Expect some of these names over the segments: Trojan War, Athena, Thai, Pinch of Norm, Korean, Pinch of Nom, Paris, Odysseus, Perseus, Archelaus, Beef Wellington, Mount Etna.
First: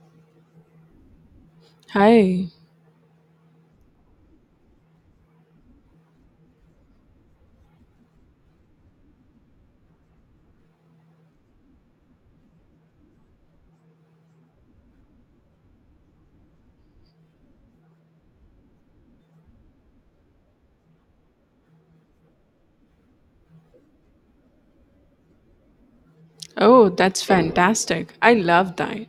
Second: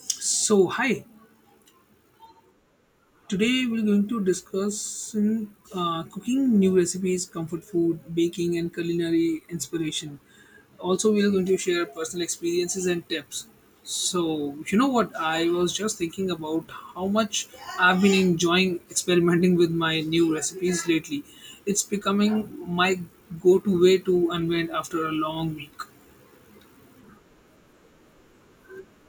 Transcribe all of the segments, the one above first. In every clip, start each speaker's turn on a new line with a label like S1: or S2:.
S1: So, hi.
S2: Hi.
S1: Today we're going to discuss cooking, new recipes, comfort food, baking, and culinary inspiration. Also, we're going to share personal experiences and tips. So, you know what? I was just thinking about how much I've been enjoying experimenting with my new recipes lately. It's becoming my go to way to unwind after a long week.
S2: Oh, that's fantastic. I love that.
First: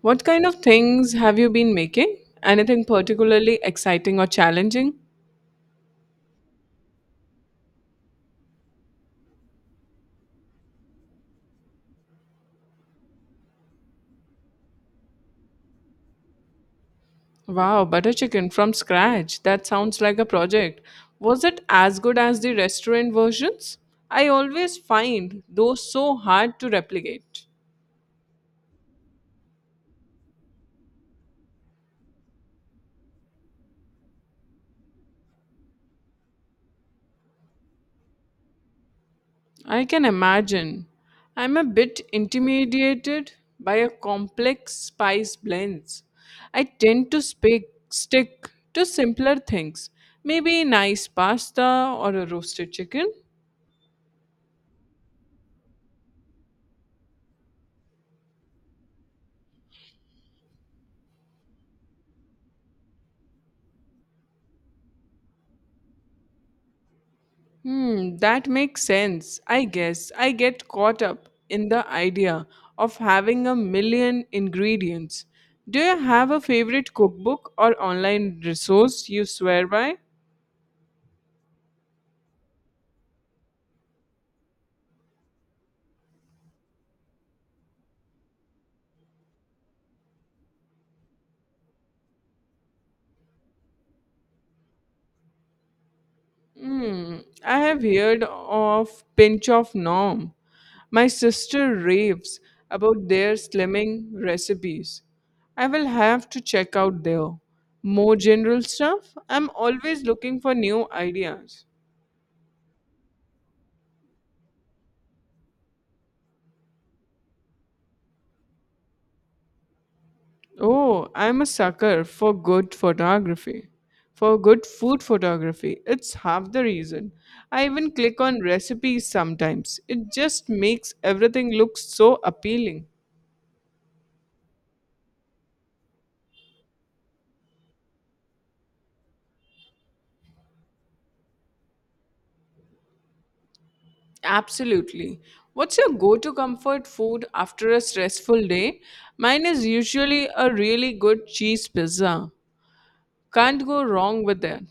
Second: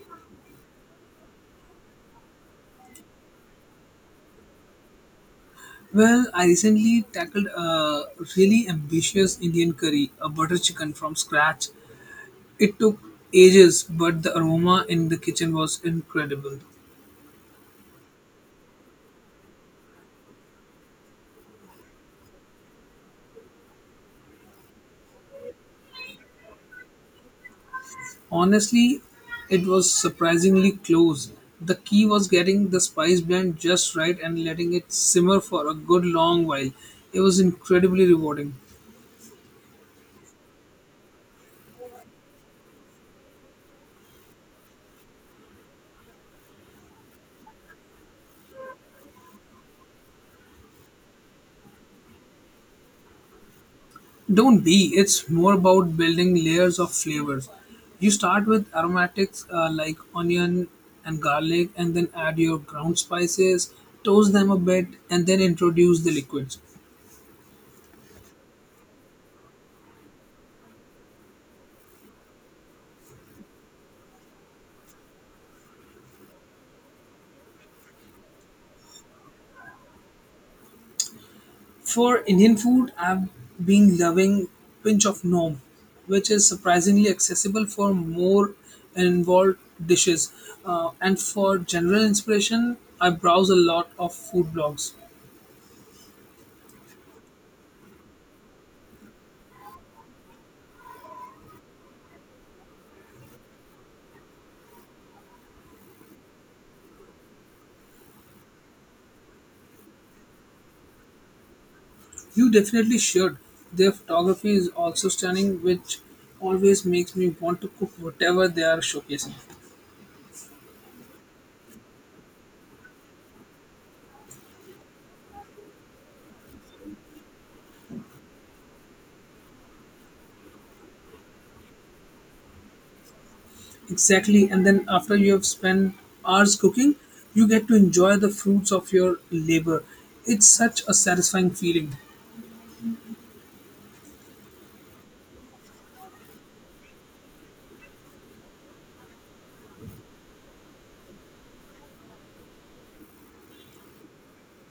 S2: What kind of things have you been making? Anything particularly exciting or challenging?
S1: Well, I recently tackled a really ambitious Indian curry, a butter chicken from scratch. It took ages, but the aroma in the kitchen was incredible.
S2: Wow, butter chicken from scratch. That sounds like a project. Was it as good as the restaurant versions? I always find those so hard to replicate.
S1: Honestly, it was surprisingly close. The key was getting the spice blend just right and letting it simmer for a good long while. It was incredibly rewarding.
S2: I can imagine. I'm a bit intimidated by a complex spice blends. I tend to speak, stick to simpler things, maybe nice pasta or a roasted chicken.
S1: Don't be, it's more about building layers of flavors. You start with aromatics like onion and garlic, and then add your ground spices, toast them a bit, and then introduce the liquids.
S2: Hmm, that makes sense. I guess I get caught up in the idea of having a million ingredients. Do you have a favorite cookbook or online resource you swear by?
S1: For Indian food, I've been loving Pinch of Nom, which is surprisingly accessible for more involved dishes. And for general inspiration, I browse a lot of food blogs.
S2: Hmm, I have heard of Pinch of Norm. My sister raves about their slimming recipes. I will have to check out there. More general stuff? I'm always looking for new ideas.
S1: You definitely should. Their photography is also stunning, which always makes me want to cook whatever they are showcasing.
S2: Oh, I'm a sucker for good photography. For good food photography. It's half the reason. I even click on recipes sometimes. It just makes everything look so appealing.
S1: Exactly, and then after you have spent hours cooking, you get to enjoy the fruits of your labor. It's such a satisfying feeling.
S2: Absolutely. What's your go to comfort food after a stressful day? Mine is usually a really good cheese pizza. Can't go wrong with that.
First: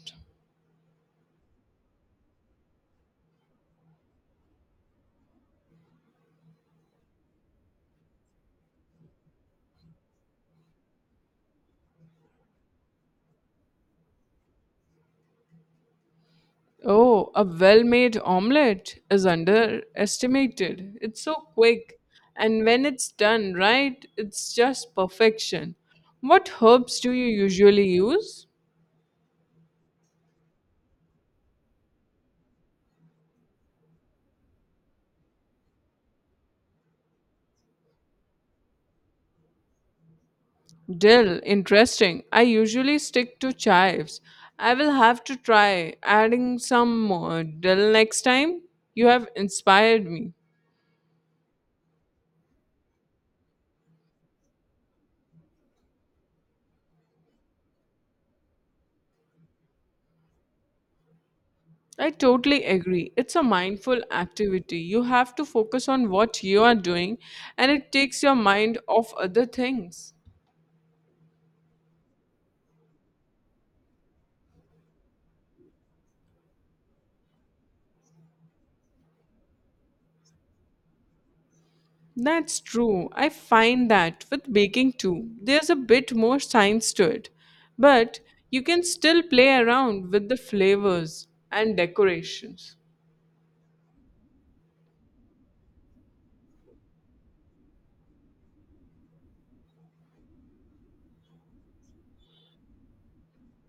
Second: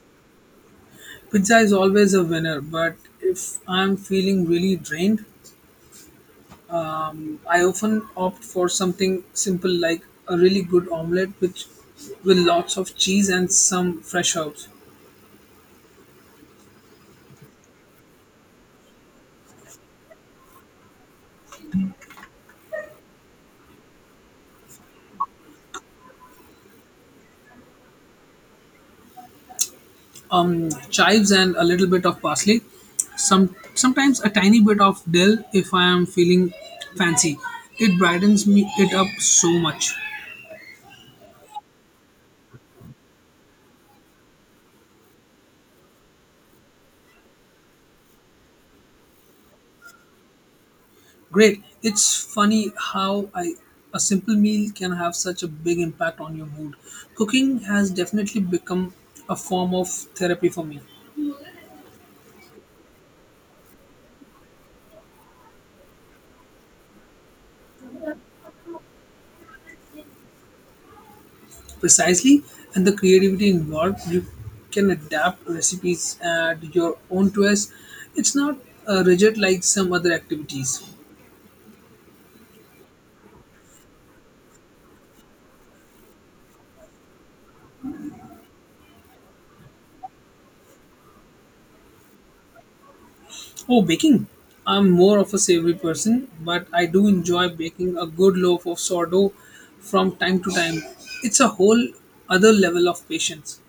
S1: Pizza is always a winner, but if I'm feeling really drained, I often opt for something simple like a really good omelette which with lots of cheese and some fresh herbs,
S2: Oh, a well made omelette is underestimated. It's so quick. And when it's done right, it's just perfection. What herbs do you usually use?
S1: chives and a little bit of parsley. Sometimes a tiny bit of dill if I am feeling fancy. It brightens me it up so much.
S2: Dill, interesting. I usually stick to chives. I will have to try adding some more dill next time. You have inspired me.
S1: Great. It's funny how I a simple meal can have such a big impact on your mood. Cooking has definitely become a form of therapy for me.
S2: I totally agree. It's a mindful activity. You have to focus on what you are doing and it takes your mind off other things.
S1: Precisely, and the creativity involved, you can adapt recipes and your own twist. It's not rigid like some other activities.
S2: That's true. I find that with baking too, there's a bit more science to it. But you can still play around with the flavors and decorations.
S1: Oh, baking. I'm more of a savory person, but I do enjoy baking a good loaf of sourdough from time to time. It's a whole other level of patience.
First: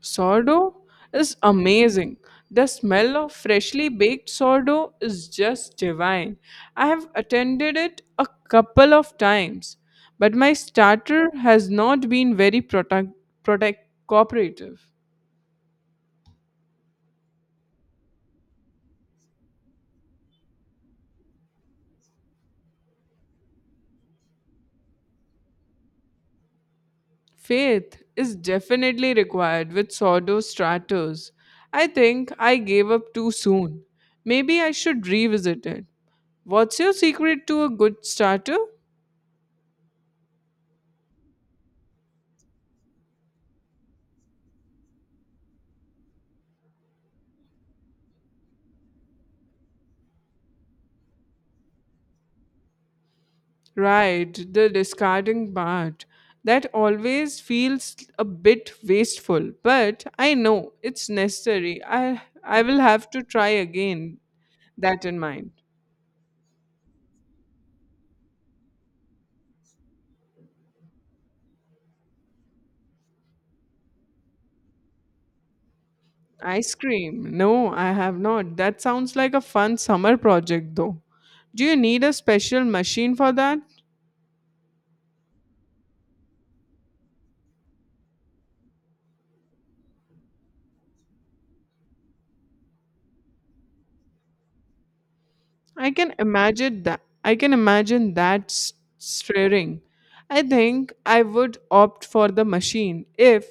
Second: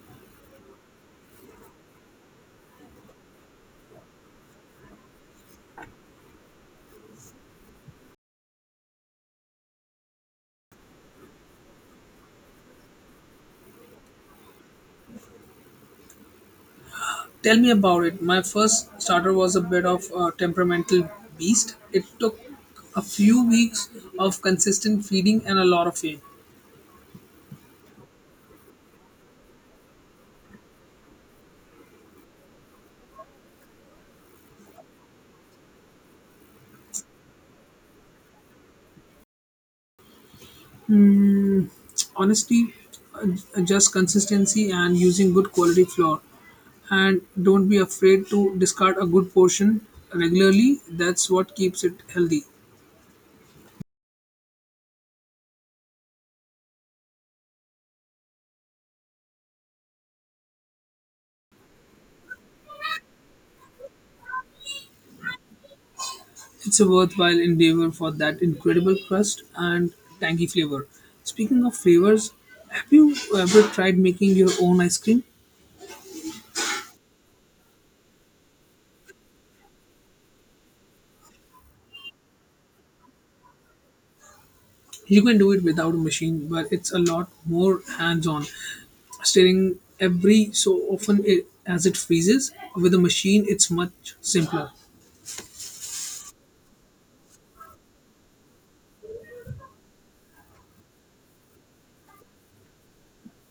S2: Sourdough is amazing. The smell of freshly baked sourdough is just divine. I have attended it a couple of times, but my starter has not been very product cooperative.
S1: Tell me about it. My first starter was a bit of a temperamental beast. It took a few weeks of consistent feeding and a lot of aid.
S2: Faith is definitely required with sourdough starters. I think I gave up too soon. Maybe I should revisit it. What's your secret to a good starter?
S1: Hmm, honestly, just consistency and using good quality flour. And don't be afraid to discard a good portion regularly. That's what keeps it healthy.
S2: Right, the discarding part. That always feels a bit wasteful, but I know it's necessary. I will have to try again. That in mind.
S1: It's a worthwhile endeavor for that incredible crust and tangy flavor. Speaking of flavors, have you ever tried making your own ice cream?
S2: Ice cream. No, I have not. That sounds like a fun summer project though. Do you need a special machine for that?
S1: You can do it without a machine, but it's a lot more hands on. Stirring every so often it, as it freezes. With a machine, it's much simpler.
S2: I can imagine that. Stirring. I think I would opt for the machine if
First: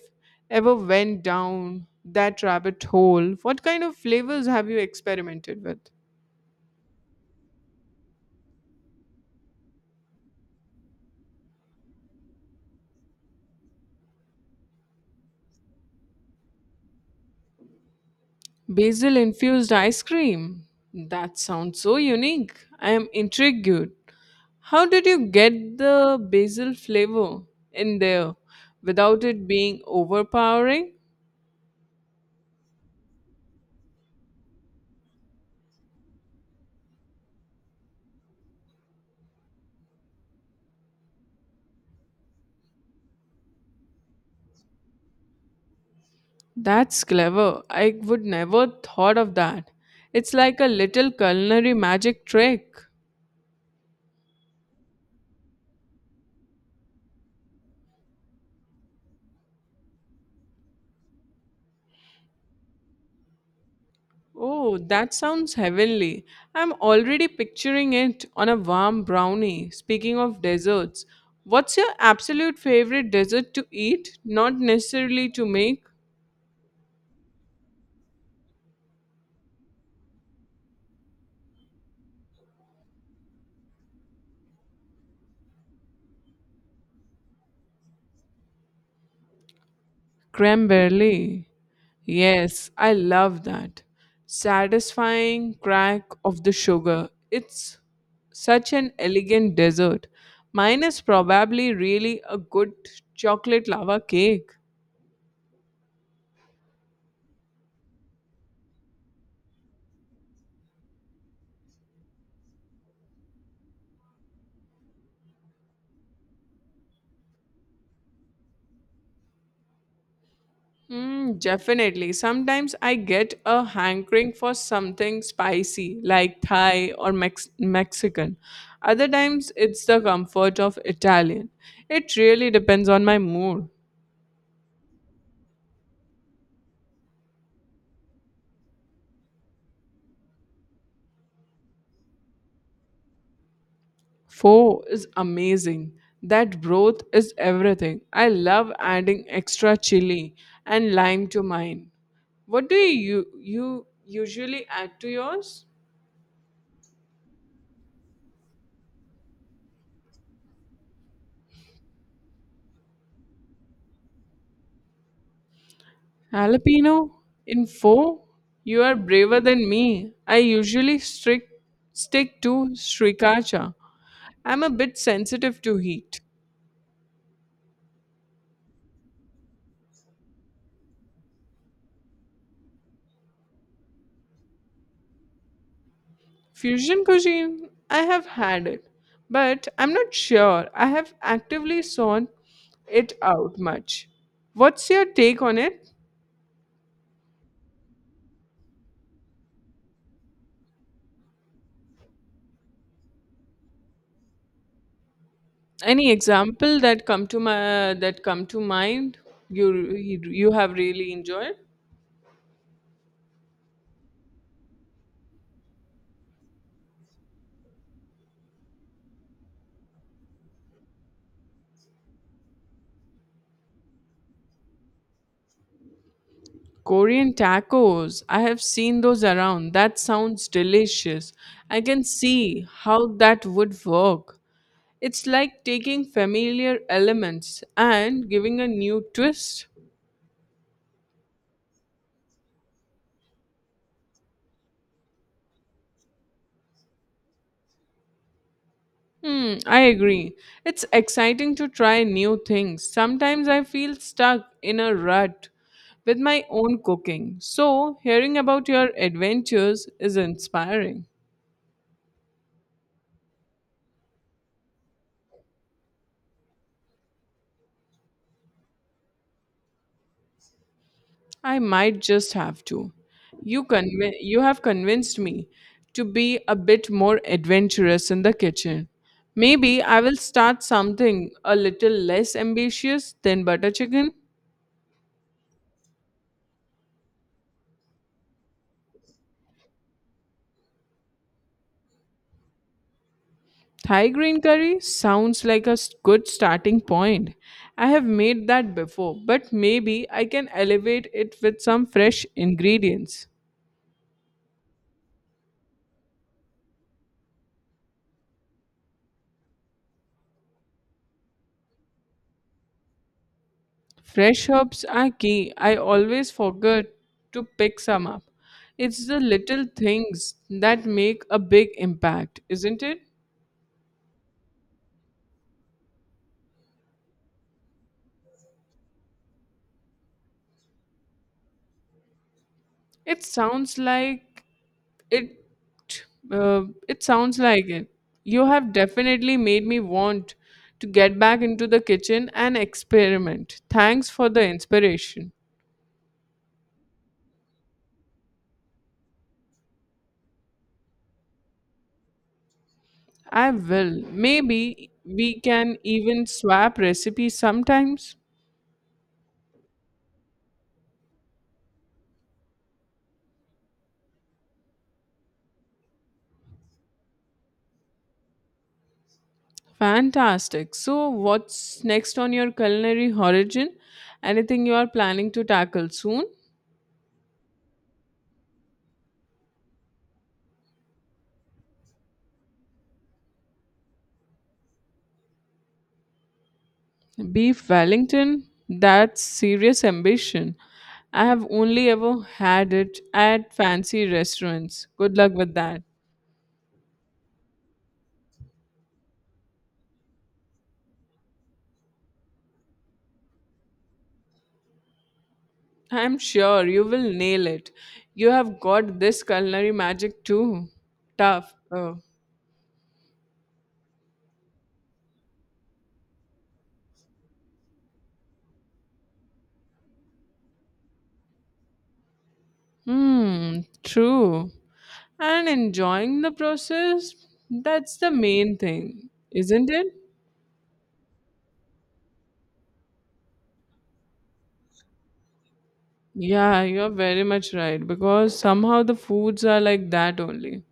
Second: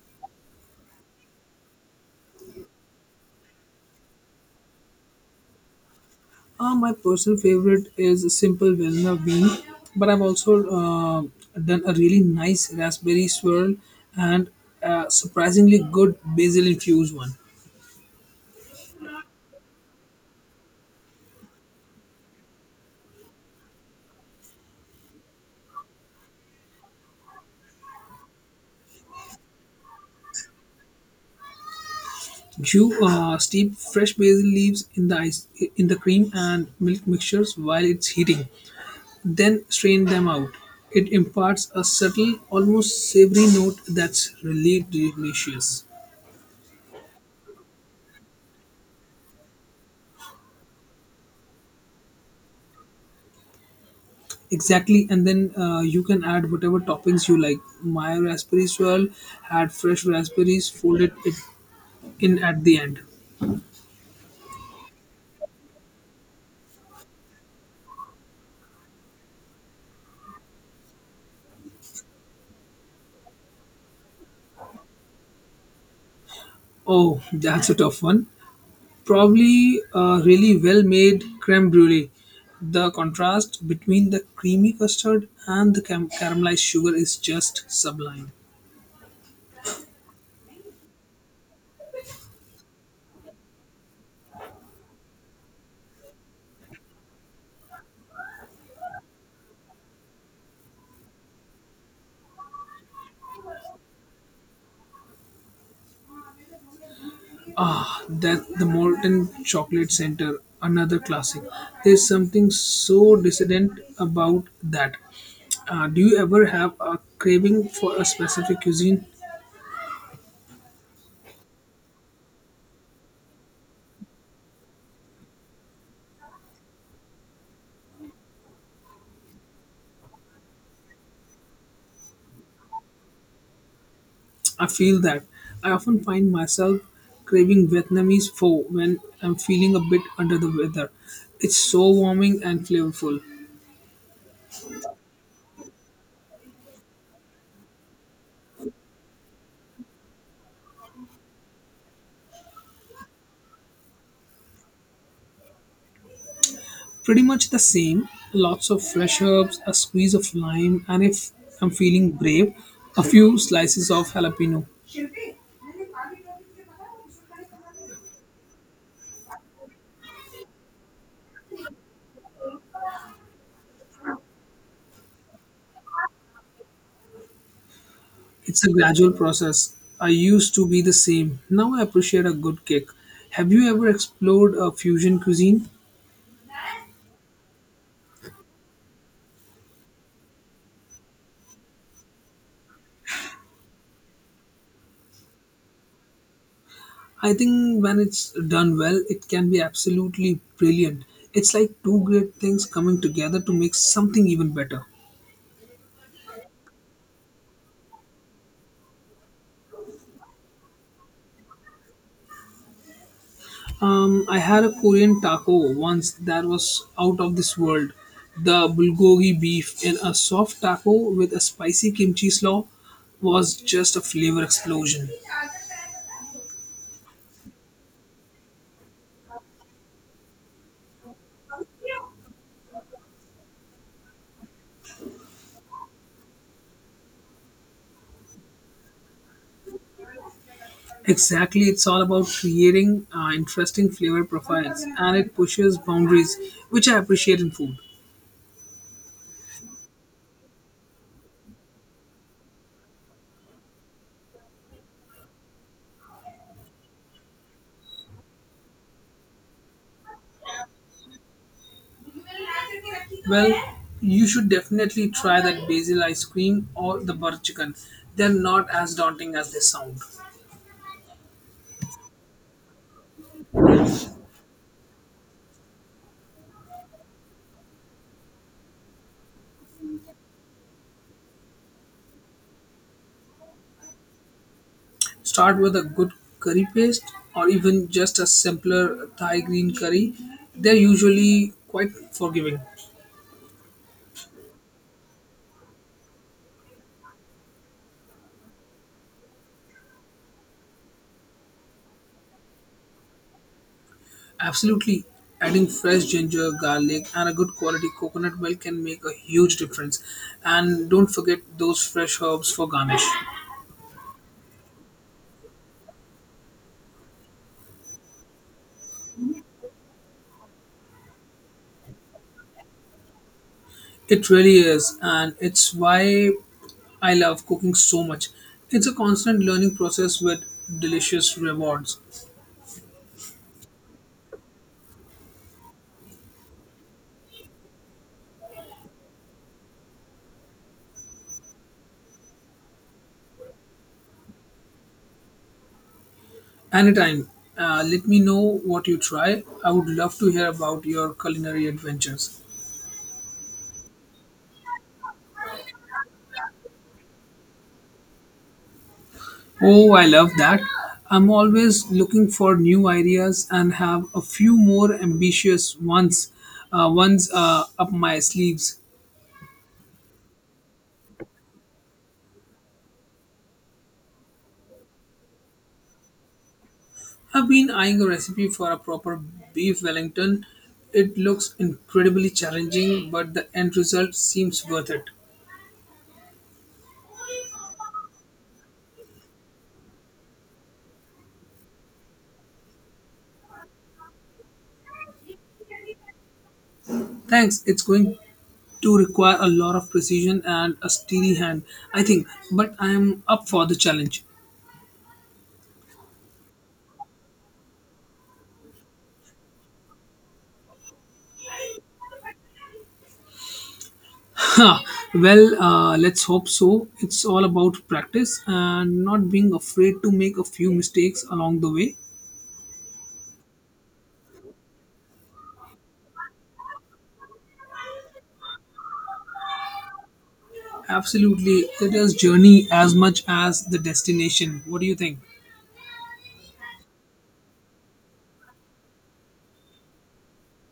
S2: ever went down that rabbit hole. What kind of flavors have you experimented with?
S1: My personal favorite is a simple vanilla bean, but I've also done a really nice raspberry swirl and a surprisingly good basil infused one.
S2: Basil infused ice cream. That sounds so unique. I am intrigued. How did you get the basil flavor in there without it being overpowering?
S1: You steep fresh basil leaves in the cream and milk mixtures while it's heating. Then strain them out. It imparts a subtle, almost savory note that's really delicious.
S2: That's clever. I would never thought of that. It's like a little culinary magic trick.
S1: Exactly, and then you can add whatever toppings you like. My raspberry swirl had fresh raspberries, folded it in at the end.
S2: Oh, that sounds heavenly. I'm already picturing it on a warm brownie. Speaking of desserts, what's your absolute favorite dessert to eat? Not necessarily to make.
S1: Oh, that's a tough one. Probably a really well made creme brulee. The contrast between the creamy custard and the caramelized sugar is just sublime.
S2: Creme yes, I love that. Satisfying crack of the sugar. It's such an elegant dessert. Mine is probably really a good chocolate lava cake.
S1: Ah, that the Molten Chocolate Center, another classic. There's something so dissident about that. Do you ever have a craving for a specific cuisine?
S2: Mm, definitely. Sometimes I get a hankering for something spicy like Thai or Mexican. Other times it's the comfort of Italian. It really depends on my mood.
S1: I feel that. I often find myself craving Vietnamese pho when I'm feeling a bit under the weather. It's so warming and flavorful.
S2: Four is amazing. That broth is everything. I love adding extra chili and lime to mine. What do you usually add to yours?
S1: Pretty much the same. Lots of fresh herbs, a squeeze of lime, and if I'm feeling brave, a few slices of jalapeno.
S2: Jalapeno in four? You are braver than me. I usually stick to sriracha. I'm a bit sensitive to heat.
S1: It's a gradual process. I used to be the same. Now I appreciate a good cake. Have you ever explored a fusion cuisine?
S2: Fusion cuisine, I have had it, but I'm not sure I have actively sought it out much. What's your take on it?
S1: I think when it's done well, it can be absolutely brilliant. It's like two great things coming together to make something even better.
S2: Any example that come to my that come to mind you have really enjoyed?
S1: I had a Korean taco once that was out of this world. The bulgogi beef in a soft taco with a spicy kimchi slaw was just a flavor explosion.
S2: Korean tacos. I have seen those around. That sounds delicious. I can see how that would work. It's like taking familiar elements and giving a new twist.
S1: Exactly, it's all about creating interesting flavor profiles and it pushes boundaries, which I appreciate in food.
S2: Hmm, I agree. It's exciting to try new things. Sometimes I feel stuck in a rut with my own cooking. So, hearing about your adventures is inspiring.
S1: Well, you should definitely try that basil ice cream or the butter chicken. They're not as daunting as they sound.
S2: I might just have to. You have convinced me to be a bit more adventurous in the kitchen. Maybe I will start something a little less ambitious than butter chicken.
S1: Start with a good curry paste or even just a simpler Thai green curry. They're usually quite forgiving.
S2: Thai green curry sounds like a good starting point. I have made that before, but maybe I can elevate it with some fresh ingredients.
S1: Absolutely. Adding fresh ginger, garlic, and a good quality coconut milk can make a huge difference. And don't forget those fresh herbs for garnish.
S2: Fresh herbs are key. I always forget to pick some up. It's the little things that make a big impact, isn't it?
S1: It really is, and it's why I love cooking so much. It's a constant learning process with delicious rewards.
S2: It sounds like It uh, it sounds like it. You have definitely made me want to get back into the kitchen and experiment. Thanks for the inspiration.
S1: Anytime, let me know what you try. I would love to hear about your culinary adventures.
S2: I will. Maybe we can even swap recipes sometimes.
S1: Oh, I love that. I'm always looking for new ideas and have a few more ambitious ones, up my sleeves.
S2: Fantastic. So, what's next on your culinary horizon? Anything you are planning to tackle soon?
S1: I've been eyeing a recipe for a proper beef Wellington. It looks incredibly challenging, but the end result seems worth it.
S2: Beef Wellington? That's serious ambition. I have only ever had it at fancy restaurants. Good luck with that.
S1: Thanks. It's going to require a lot of precision and a steady hand, I think, but I am up for the challenge.
S2: I'm sure you will nail it. You have got this culinary magic too. Tough. Oh.
S1: Huh. Well, let's hope so. It's all about practice and not being afraid to make a few mistakes along the way.
S2: Hmm, true. And enjoying the process, that's the main thing, isn't it?
S1: Absolutely, it is journey as much as the destination. What do you think?
S2: Yeah, you're very much right because somehow the foods are like that only.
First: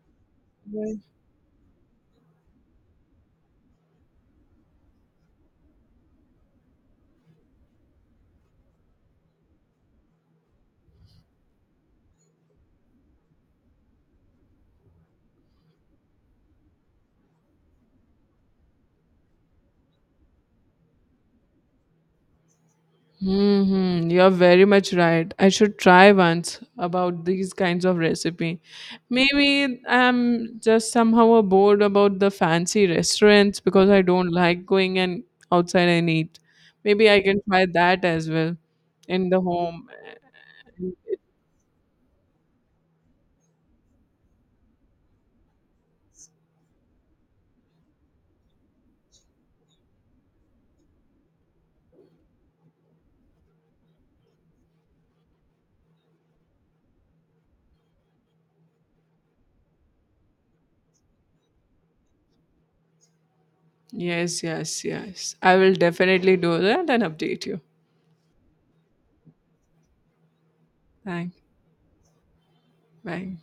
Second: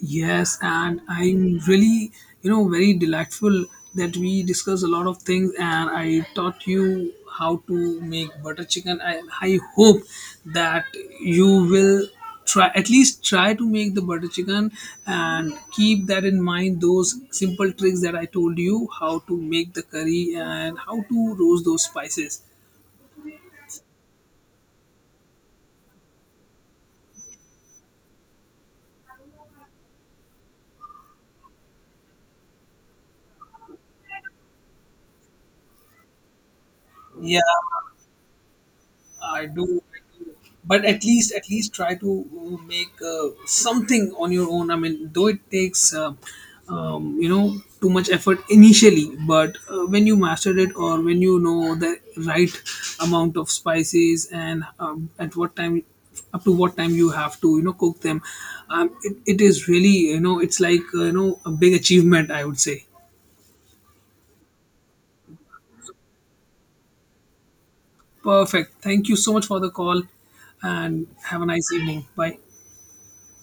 S1: Yes, and I'm really, you know, very delightful that we discuss a lot of things, and I taught you how to make butter chicken. I hope that you will try at least try to make the butter chicken and keep that in mind, those simple tricks that I told you, how to make the curry and how to roast those spices.
S2: Mm-hmm. You're very much right. I should try once about these kinds of recipe. Maybe I'm just somehow bored about the fancy restaurants because I don't like going and outside and eat. Maybe I
S1: Yeah,
S2: can try that as well in the
S1: I do,
S2: home.
S1: I do, but at least try to make something on your own. I mean, though it takes you know, too much effort initially, but when you master it or when you know the right amount of spices and at what time, you have to, you know, cook them, it is really, you know, it's like you know, a big achievement, I would say.
S2: Yes, yes, yes. I will definitely do that and update you.
S1: Perfect. Thank you so much for the call, and have
S2: Thanks.
S1: a nice evening. Bye.
S2: Bye.